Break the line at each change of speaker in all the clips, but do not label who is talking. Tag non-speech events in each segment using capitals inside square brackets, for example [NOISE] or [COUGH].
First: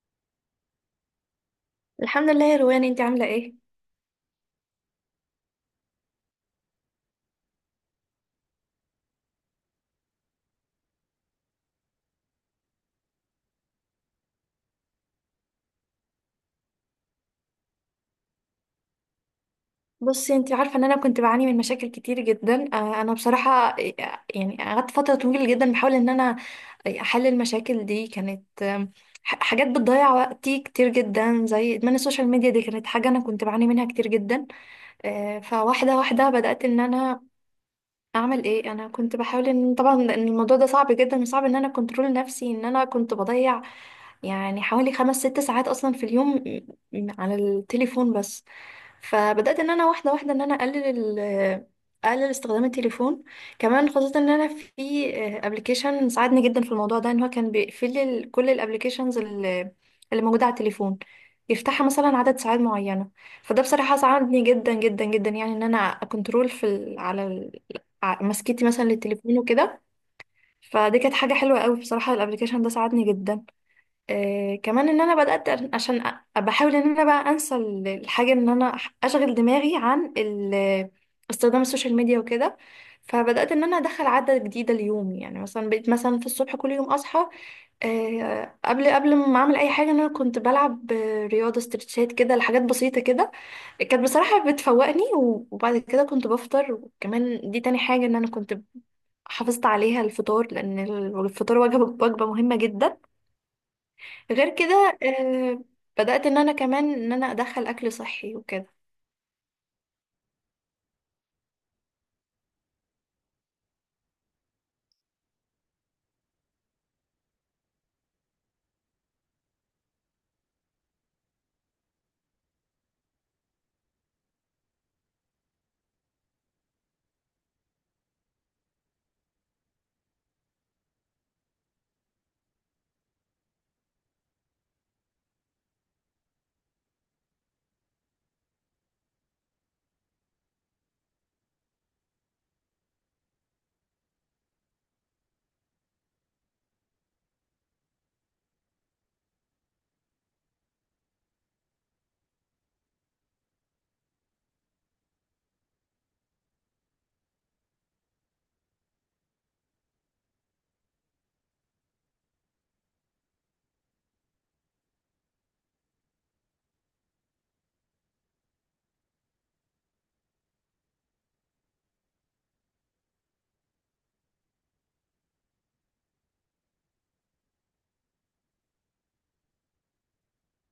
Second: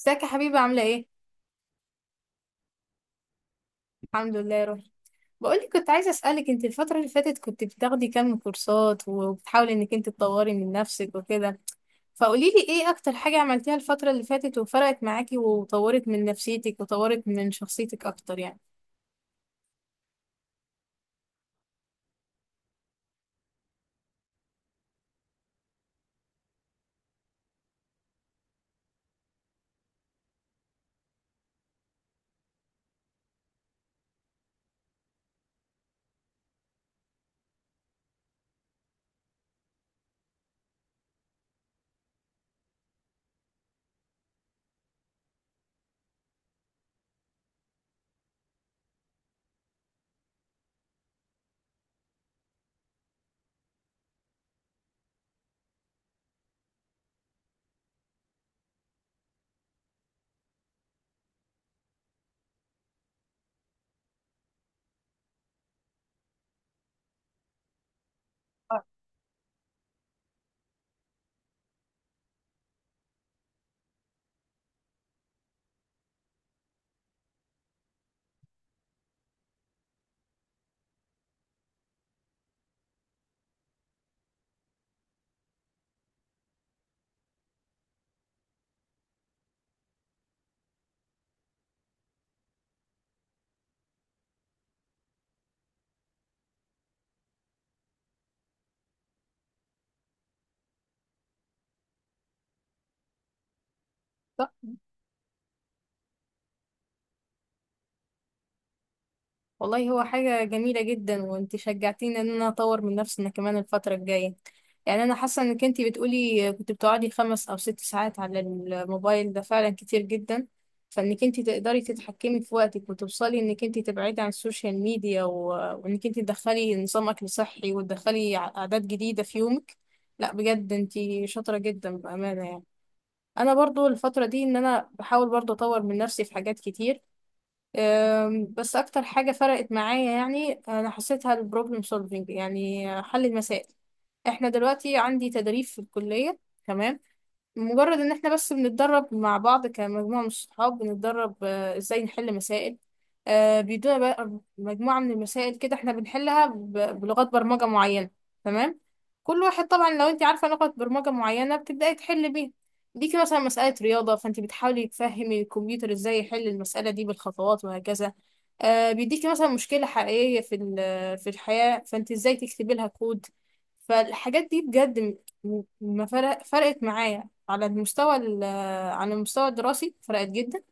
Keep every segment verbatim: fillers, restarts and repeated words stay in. ازيك يا حبيبة؟ عاملة ايه؟
الحمد لله يا روان، انت عامله ايه؟
الحمد لله يا روحي. بقولك كنت عايزة اسألك، انت الفترة اللي فاتت كنت بتاخدي كام كورسات وبتحاولي انك انت تطوري من نفسك وكده، فقوليلي ايه اكتر حاجة عملتيها الفترة اللي فاتت وفرقت معاكي وطورت من نفسيتك وطورت من شخصيتك اكتر يعني.
بصي، انت عارفه ان انا كنت بعاني من مشاكل كتير جدا. آه، انا بصراحه، آه، يعني قعدت فتره طويله جدا بحاول ان انا احل المشاكل دي. كانت آم، ح- حاجات بتضيع وقتي كتير جدا، زي ادمان السوشيال ميديا. دي كانت حاجه انا كنت بعاني منها كتير جدا. آه، فواحده واحده بدات ان انا اعمل ايه. انا كنت بحاول ان، طبعا، ان الموضوع ده صعب جدا، وصعب ان انا كنترول نفسي، ان انا كنت بضيع يعني حوالي خمس ست ساعات اصلا في اليوم م- م- على التليفون بس. فبدأت ان انا واحدة واحدة ان انا اقلل ال- اقلل استخدام التليفون. كمان خصوصا ان انا في ابلكيشن ساعدني جدا في الموضوع ده، ان هو كان بيقفل لي ال- كل الابلكيشنز اللي موجودة على التليفون، يفتحها مثلا عدد ساعات معينة. فده بصراحة ساعدني جدا جدا جدا، يعني ان انا اكنترول في ال... على ال... ع- مسكتي مثلا للتليفون وكده. فدي كانت حاجة حلوة قوي بصراحة. الابلكيشن ده ساعدني جدا. آه كمان ان انا بدات، أ- عشان أ- بحاول ان انا بقى انسى ال- الحاجه، ان انا أح- اشغل دماغي عن ال- استخدام السوشيال ميديا وكده. فبدات ان انا ادخل عاده جديده ليومي. يعني مثلا بقيت مثلا في الصبح كل يوم اصحى، آه قبل قبل ما اعمل اي حاجه، ان انا كنت بلعب آه، رياضه، استرتشات كده، لحاجات بسيطه كده كانت بصراحه بتفوقني. و- وبعد كده كنت بفطر. وكمان دي تاني حاجه ان انا كنت حافظت عليها، الفطار، لان الفطار وجبه وجبه مهمه جدا. غير كده آه، بدأت ان انا كمان ان انا ادخل اكل صحي وكده.
والله هو حاجة جميلة جدا، وانت شجعتيني ان انا اطور من نفسي انا كمان الفترة الجاية. يعني انا حاسة انك انت بتقولي كنت بتقعدي خمس او ست ساعات على الموبايل، ده فعلا كتير جدا. فانك انت تقدري تتحكمي في وقتك وتوصلي انك انت تبعدي عن السوشيال ميديا و... وانك انت تدخلي نظام اكل صحي وتدخلي ع- عادات جديدة في يومك، لا بجد انت شاطرة جدا بأمانة يعني. انا برضو الفترة دي ان انا بحاول برضو اطور من نفسي في حاجات كتير. أم، بس اكتر حاجه فرقت معايا يعني انا حسيتها البروبلم سولفينج، يعني حل المسائل. احنا دلوقتي عندي تدريب في الكليه، تمام؟ مجرد ان احنا بس بنتدرب مع بعض كمجموعة من الصحاب، بنتدرب آه، ازاي نحل مسائل. آه، بيدونا بقى مجموعة من المسائل كده، احنا بنحلها ب- بلغات برمجة معينة، تمام؟ كل واحد طبعا لو انت عارفة لغة برمجة معينة بتبدأي تحل بيها. ليكي مثلا مسألة رياضة، فانت بتحاولي تفهمي الكمبيوتر ازاي يحل المسألة دي بالخطوات وهكذا. آه، بيديكي مثلا مشكلة حقيقية في ال- في الحياة، فانت ازاي تكتبي لها كود؟ فالحاجات دي بجد م- ما فرق فرقت معايا على المستوى ال- على المستوى الدراسي، فرقت جدا.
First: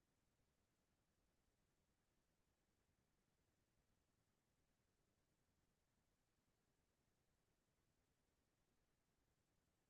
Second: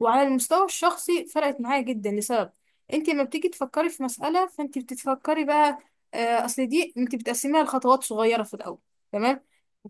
وعلى المستوى الشخصي فرقت معايا جدا، لسبب: انت لما بتيجي تفكري في مسألة، فانت بتتفكري بقى، آه، اصل دي انت بتقسميها لخطوات صغيرة في الاول، تمام؟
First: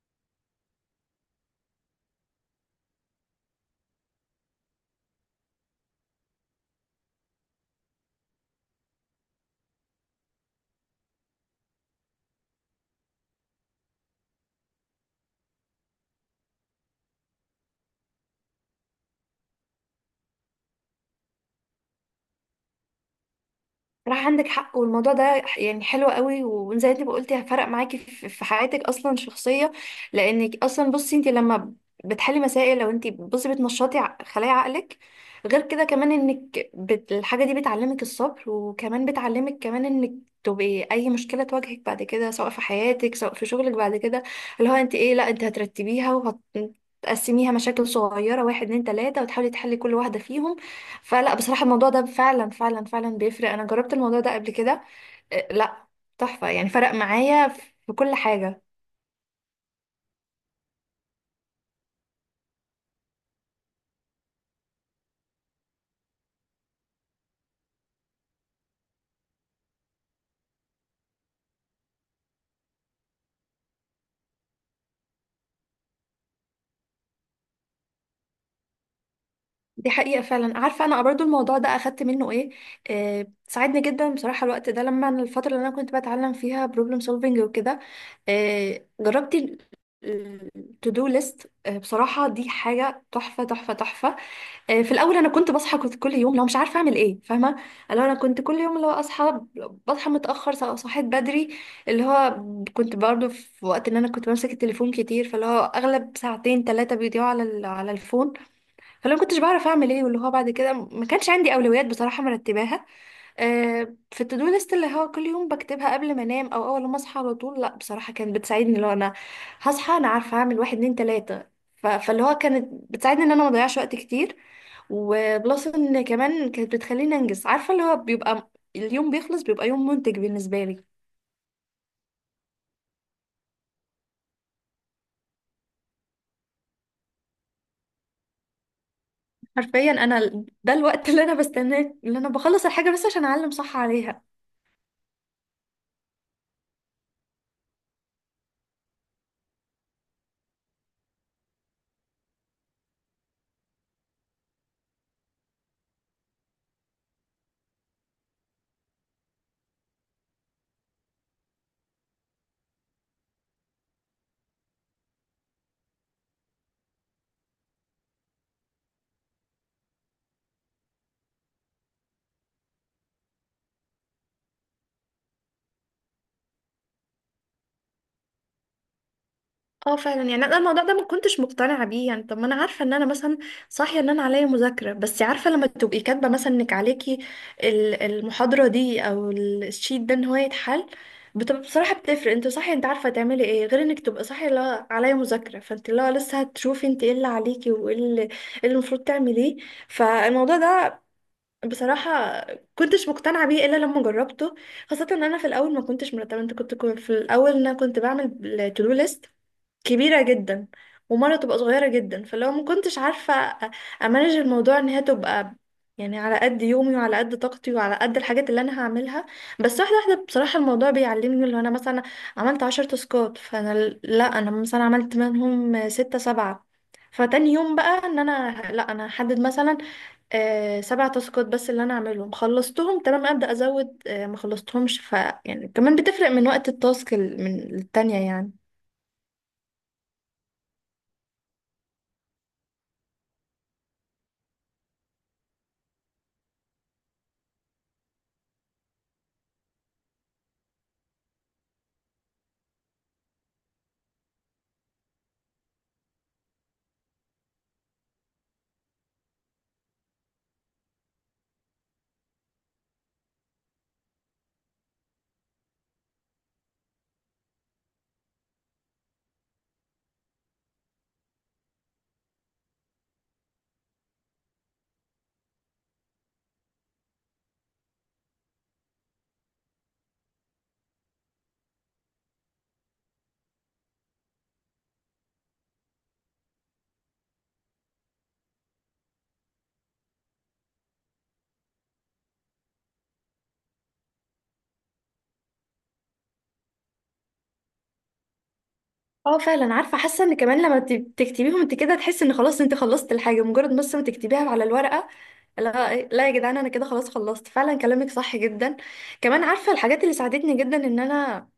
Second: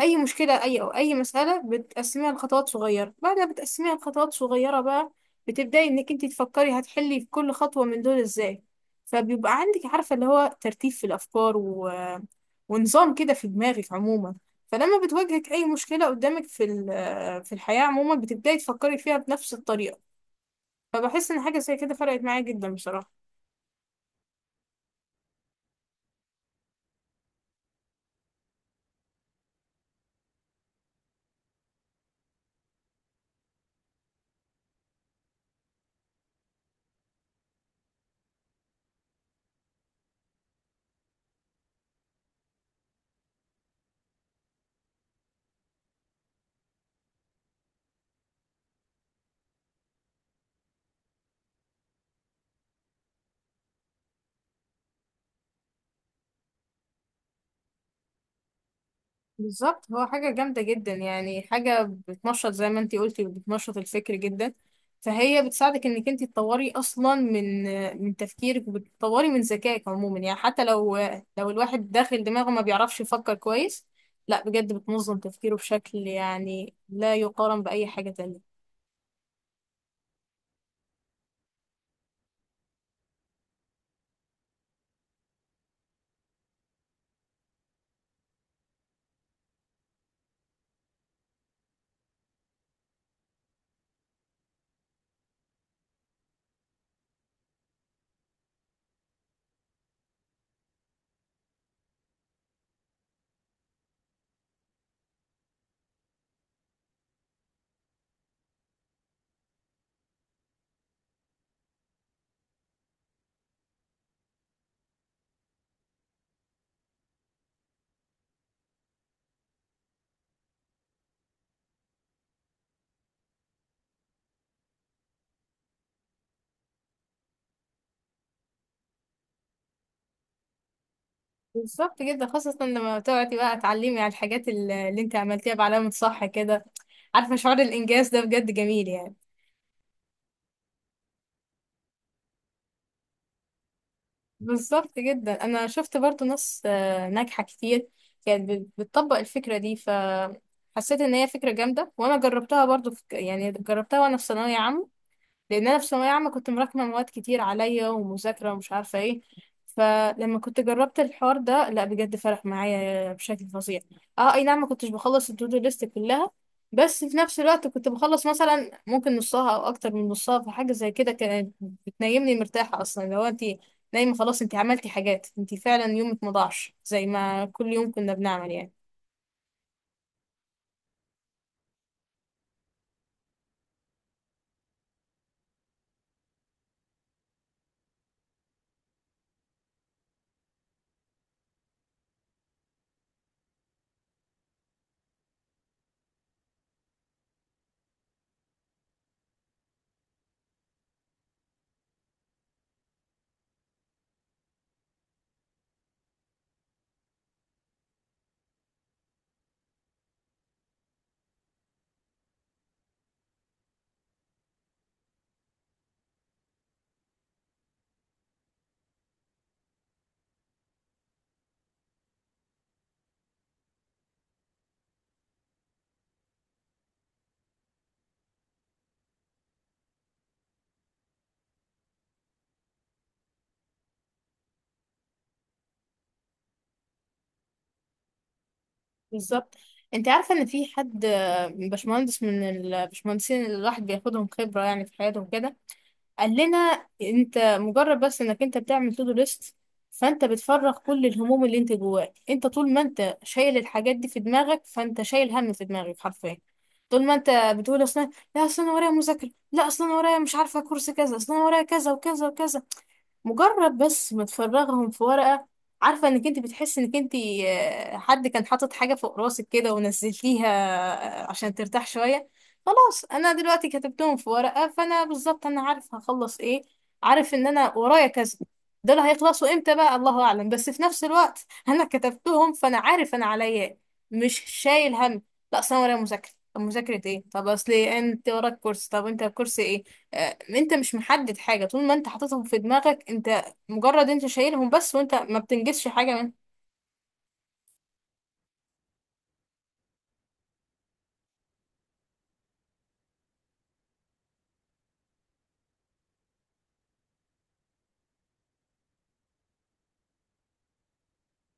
اي مشكله اي او اي مساله بتقسميها لخطوات صغيره، بعدها بتقسميها لخطوات صغيره بقى، بتبداي انك انت تفكري هتحلي في كل خطوه من دول ازاي. فبيبقى عندك عارفه اللي هو ترتيب في الافكار و... ونظام كده في دماغك عموما. فلما بتواجهك أي مشكلة قدامك في ال- في الحياة عموما، بتبدأي تفكري فيها بنفس الطريقة. فبحس إن حاجة زي كده فرقت معايا جدا بصراحة.
راح، عندك حق. والموضوع ده يعني حلو قوي، وزي انت ما قلتي، هفرق معاكي في في حياتك اصلا، شخصيه. لانك اصلا بصي، انت لما بتحلي مسائل، لو انت بصي بتنشطي ع- خلايا عقلك. غير كده كمان انك بت... الحاجه دي بتعلمك الصبر. وكمان بتعلمك كمان انك تبقي اي مشكله تواجهك بعد كده، سواء في حياتك سواء في شغلك بعد كده، اللي هو انت ايه، لا انت هترتبيها وهتقسميها مشاكل صغيره: واحد، اتنين، تلاته، وتحاولي تحلي كل واحده فيهم. فلا، بصراحة الموضوع ده فعلا فعلا فعلا بيفرق. أنا جربت الموضوع ده قبل كده. آه، لا، تحفة يعني. فرق معايا في كل حاجة.
بالظبط، هو حاجة جامدة جدا، يعني حاجة بتنشط زي ما انتي قلتي، بتنشط الفكر جدا. فهي بتساعدك انك انتي تطوري اصلا من من تفكيرك، وبتطوري من ذكائك عموما. يعني حتى لو لو الواحد داخل دماغه ما بيعرفش يفكر كويس، لا بجد بتنظم تفكيره بشكل يعني لا يقارن بأي حاجة تانية.
دي حقيقة، فعلا. عارفة، أنا برضو الموضوع ده أخدت منه إيه؟ آه، ساعدني جدا بصراحة. الوقت ده، لما أنا الفترة اللي أنا كنت بتعلم فيها بروبلم سولفينج وكده، آه، جربت التو دو ليست. بصراحة دي حاجة تحفة تحفة تحفة. آه، في الاول انا كنت بصحى، كنت كل يوم لو مش عارفه اعمل ايه، فاهمه، اللي هو انا كنت كل يوم، اللي هو اصحى، بصحى متاخر، سواء صحيت بدري، اللي هو كنت برضو في وقت ان انا كنت بمسك التليفون كتير. فاللي هو اغلب ساعتين ثلاثه بيضيعوا على ال- على الفون. فلو ما كنتش بعرف اعمل ايه، واللي هو بعد كده ما كانش عندي اولويات بصراحه مرتباها. آه، في التودو ليست، اللي هو كل يوم بكتبها قبل ما انام، او اول ما اصحى على طول، لا بصراحه كانت بتساعدني. لو انا هصحى انا عارفه اعمل واحد، اتنين، تلاته. ف- فاللي هو كانت بتساعدني ان انا ما اضيعش وقت كتير. وبلس ان كمان كانت بتخليني انجز، عارفه اللي هو بيبقى، م- اليوم بيخلص، بيبقى يوم منتج بالنسبه لي.
بالظبط جدا، خاصة لما تقعدي بقى تعلمي على الحاجات ال- اللي انت عملتيها بعلامة صح كده. عارفة شعور الإنجاز ده بجد جميل يعني.
حرفيا انا ال- ده الوقت اللي انا بستناه، اللي انا بخلص الحاجه بس عشان اعلم صح عليها.
بالظبط جدا، أنا شفت برضو ناس آه، ناجحة كتير كانت بت- بتطبق الفكرة دي، فحسيت إن هي فكرة جامدة. وأنا جربتها برضو في... يعني جربتها وأنا في ثانوية عامة. لان انا في ثانويه عامه كنت مراكمه مواد كتير عليا ومذاكره ومش عارفه ايه، فلما كنت جربت الحوار ده لا بجد فرق معايا بشكل فظيع. اه، اي نعم، ما كنتش بخلص التودو ليست كلها، بس في نفس الوقت كنت بخلص مثلا ممكن نصها او اكتر من نصها، فحاجه زي كده كانت بتنيمني مرتاحه. اصلا لو انت نايمه خلاص، انت عملتي حاجات، انت فعلا يومك ما ضاعش زي ما كل يوم كنا بنعمل يعني.
اه فعلا. يعني انا الموضوع ده ما كنتش مقتنعه بيه. يعني طب، ما انا عارفه ان انا مثلا صاحيه ان انا عليا مذاكره. بس عارفه لما تبقي كاتبه مثلا انك عليكي ال- المحاضره دي او ال- الشيت ده، ان هو يتحل، بتبقى بصراحه بتفرق. انت صاحيه، انت عارفه تعملي ايه. غير انك تبقى صاحيه لا عليا مذاكره، فانت لا لسه هتشوفي انت ايه اللي عليكي وايه اللي إيه اللي المفروض تعمليه. فالموضوع ده بصراحه كنتش مقتنعه بيه الا لما جربته. خاصه ان انا في الاول ما كنتش مرتبه. انت كنت كنت في الاول، إن انا كنت بعمل تو دو ليست كبيرة جدا، ومرة تبقى صغيرة جدا. فلو ما كنتش عارفة أ- امانج الموضوع، ان هي تبقى يعني على قد يومي وعلى قد طاقتي وعلى قد الحاجات اللي انا هعملها. بس واحدة واحدة بصراحة الموضوع بيعلمني، اللي انا مثلا عملت عشر تاسكات، فانا ال- لا، انا مثلا عملت منهم ستة سبعة. فتاني يوم بقى ان انا لا، انا هحدد مثلا آه، سبع تاسكات بس اللي انا اعملهم، خلصتهم تمام، ابدا ازود، آه، ما خلصتهمش. ف يعني كمان بتفرق من وقت التاسك ال- من التانية يعني.
بالظبط. انت عارفه ان في حد، باشمهندس من الباشمهندسين اللي الواحد بياخدهم خبره يعني في حياته وكده، قال لنا: انت مجرد بس انك انت بتعمل تو دو ليست، فانت بتفرغ كل الهموم اللي انت جواك. انت طول ما انت شايل الحاجات دي في دماغك، فانت شايل هم في دماغك حرفيا. طول ما انت بتقول اصلا لا اصل انا ورايا مذاكره، لا اصل انا ورايا مش عارفه كورس كذا، اصل انا ورايا كذا وكذا وكذا، مجرد بس ما تفرغهم في ورقة، عارفة انك انت بتحس انك انت، آه، حد كان حاطط حاجة فوق راسك كده ونزلتيها، آه، عشان ترتاح شوية. خلاص انا دلوقتي كتبتهم في ورقة، فانا بالظبط انا عارف هخلص ايه، عارف ان انا ورايا كذا، دول هيخلصوا امتى بقى الله اعلم، بس في نفس الوقت انا كتبتهم فانا عارف انا عليا إيه. مش شايل هم. لا اصل انا ورايا مذاكرة، طب مذاكرة ايه؟ طب اصل إيه؟ انت وراك كورس، طب انت الكورس ايه؟ آه، انت مش محدد حاجة. طول ما انت حاططهم في دماغك، انت مجرد انت شايلهم بس، وانت ما بتنجزش حاجة منهم.
اه فعلا. عارفه، حاسه ان كمان لما ت- تكتبيهم انت كده تحسي ان خلاص انت خلصت الحاجه، مجرد بس ما تكتبيها على الورقه. لا لا يا جدعان، انا كده خلاص خلصت فعلا. كلامك صح جدا. كمان عارفه الحاجات اللي ساعدتني جدا ان انا،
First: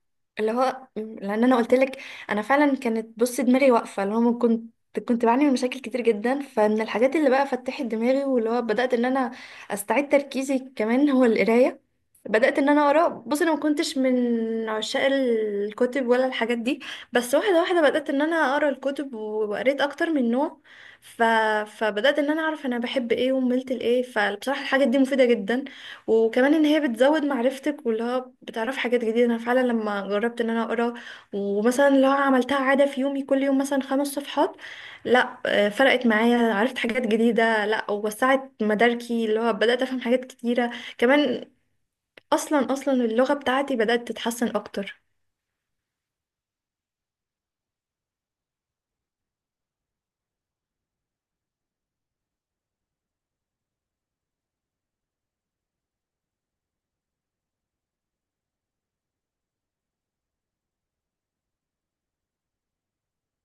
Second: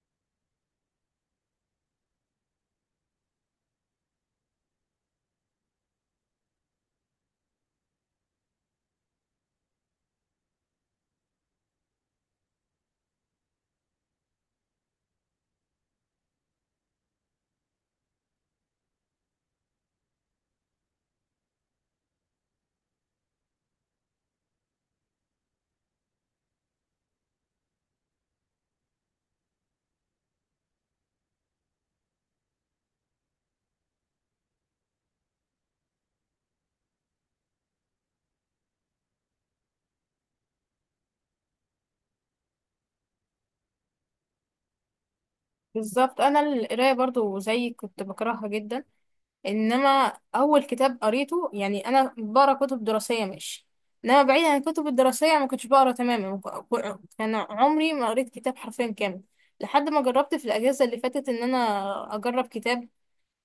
اللي هو م- لان انا قلت لك، انا فعلا كانت بص دماغي واقفه، اللي هو من كنت كنت بعاني من مشاكل كتير جدا. فمن الحاجات اللي بقى فتحت دماغي، واللي هو بدات ان انا استعيد تركيزي، كمان هو القرايه. بدأت ان انا اقرا. بص انا ما كنتش من عشاق الكتب ولا الحاجات دي. بس واحده واحده بدأت ان انا اقرا الكتب، وقريت اكتر من نوع. ف... فبدأت ان انا اعرف انا بحب ايه وملت لايه. فبصراحه الحاجات دي مفيده جدا. وكمان ان هي بتزود معرفتك، واللي هو بتعرف حاجات جديده. انا فعلا لما جربت ان انا اقرا، ومثلا لو عملتها عاده في يومي، كل يوم مثلا خمس صفحات، لا آه، فرقت معايا. عرفت حاجات جديده، لا ووسعت مداركي، اللي هو بدأت افهم حاجات كتيره كمان. اصلا اصلا اللغه بتاعتي بدات تتحسن اكتر.
بالظبط. انا القراية برضو زي، كنت بكرهها جدا. انما اول كتاب قريته، يعني انا بقرا كتب دراسية ماشي، انما بعيد عن الكتب الدراسية ما كنتش بقرا تماما، ك- كان عمري ما قريت كتاب حرفيا كامل، لحد ما جربت في الاجازة اللي فاتت ان انا اجرب كتاب.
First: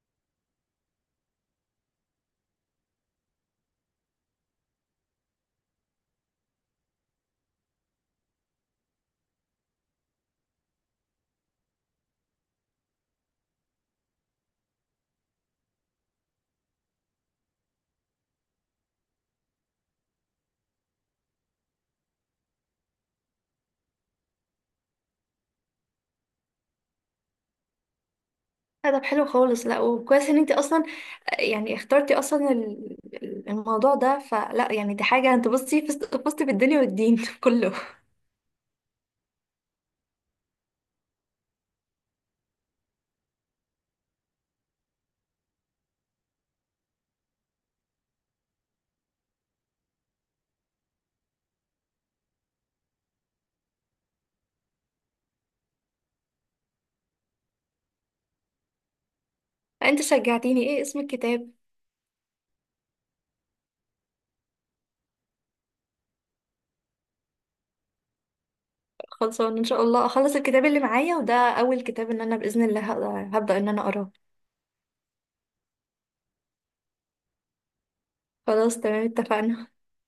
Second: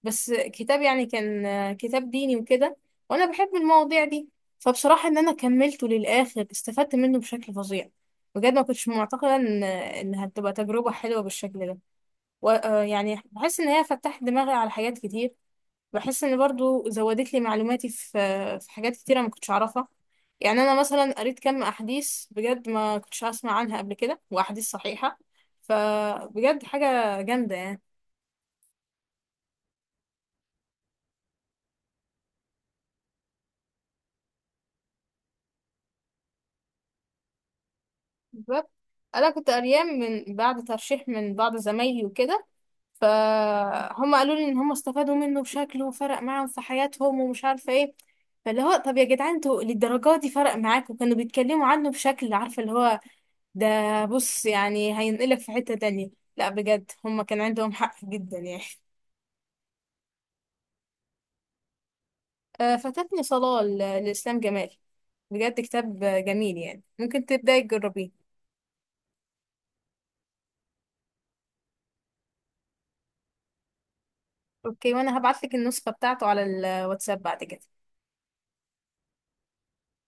بس كتاب يعني، كان كتاب ديني وكده، وانا بحب المواضيع دي. فبصراحة ان انا كملته للاخر، استفدت منه بشكل فظيع. بجد ما كنتش معتقدة ان ان هتبقى تجربة حلوة بالشكل ده. و... آه، يعني بحس ان هي فتحت دماغي على حاجات كتير. بحس ان برضو زودت لي معلوماتي في في حاجات كتيرة ما كنتش اعرفها. يعني انا مثلا قريت كم احاديث بجد ما كنتش اسمع عنها قبل كده، واحاديث صحيحة. فبجد حاجة جامدة يعني.
لا، طب حلو خالص. لا وكويس ان انت اصلا يعني اخترتي اصلا ال- ال- الموضوع ده. فلا يعني دي حاجه، انت بصي فزت فزت بالدنيا والدين [LAUGHS] كله.
بالظبط. انا كنت قريان من بعد ترشيح من بعض زمايلي وكده، فهم قالوا لي ان هم استفادوا منه بشكله وفرق معاهم في حياتهم ومش عارفه ايه. فاللي هو طب يا جدعان انتوا للدرجه دي فرق معاكم؟ كانوا بيتكلموا عنه بشكل عارفه اللي هو ده، بص يعني هينقلك في حته تانية. لا بجد هم كان عندهم حق جدا يعني.
انت شجعتيني، ايه اسم الكتاب؟
آه، فاتتني صلاه، ل- لاسلام جمال. بجد كتاب جميل يعني، ممكن تبداي تجربيه.
خلصان، ان شاء الله اخلص الكتاب اللي معايا، وده اول كتاب ان انا باذن الله هبدا هبدأ ان انا اقراه.
اوكي، وانا هبعتلك النسخه بتاعته على الواتساب بعد كده.
خلاص تمام، اتفقنا.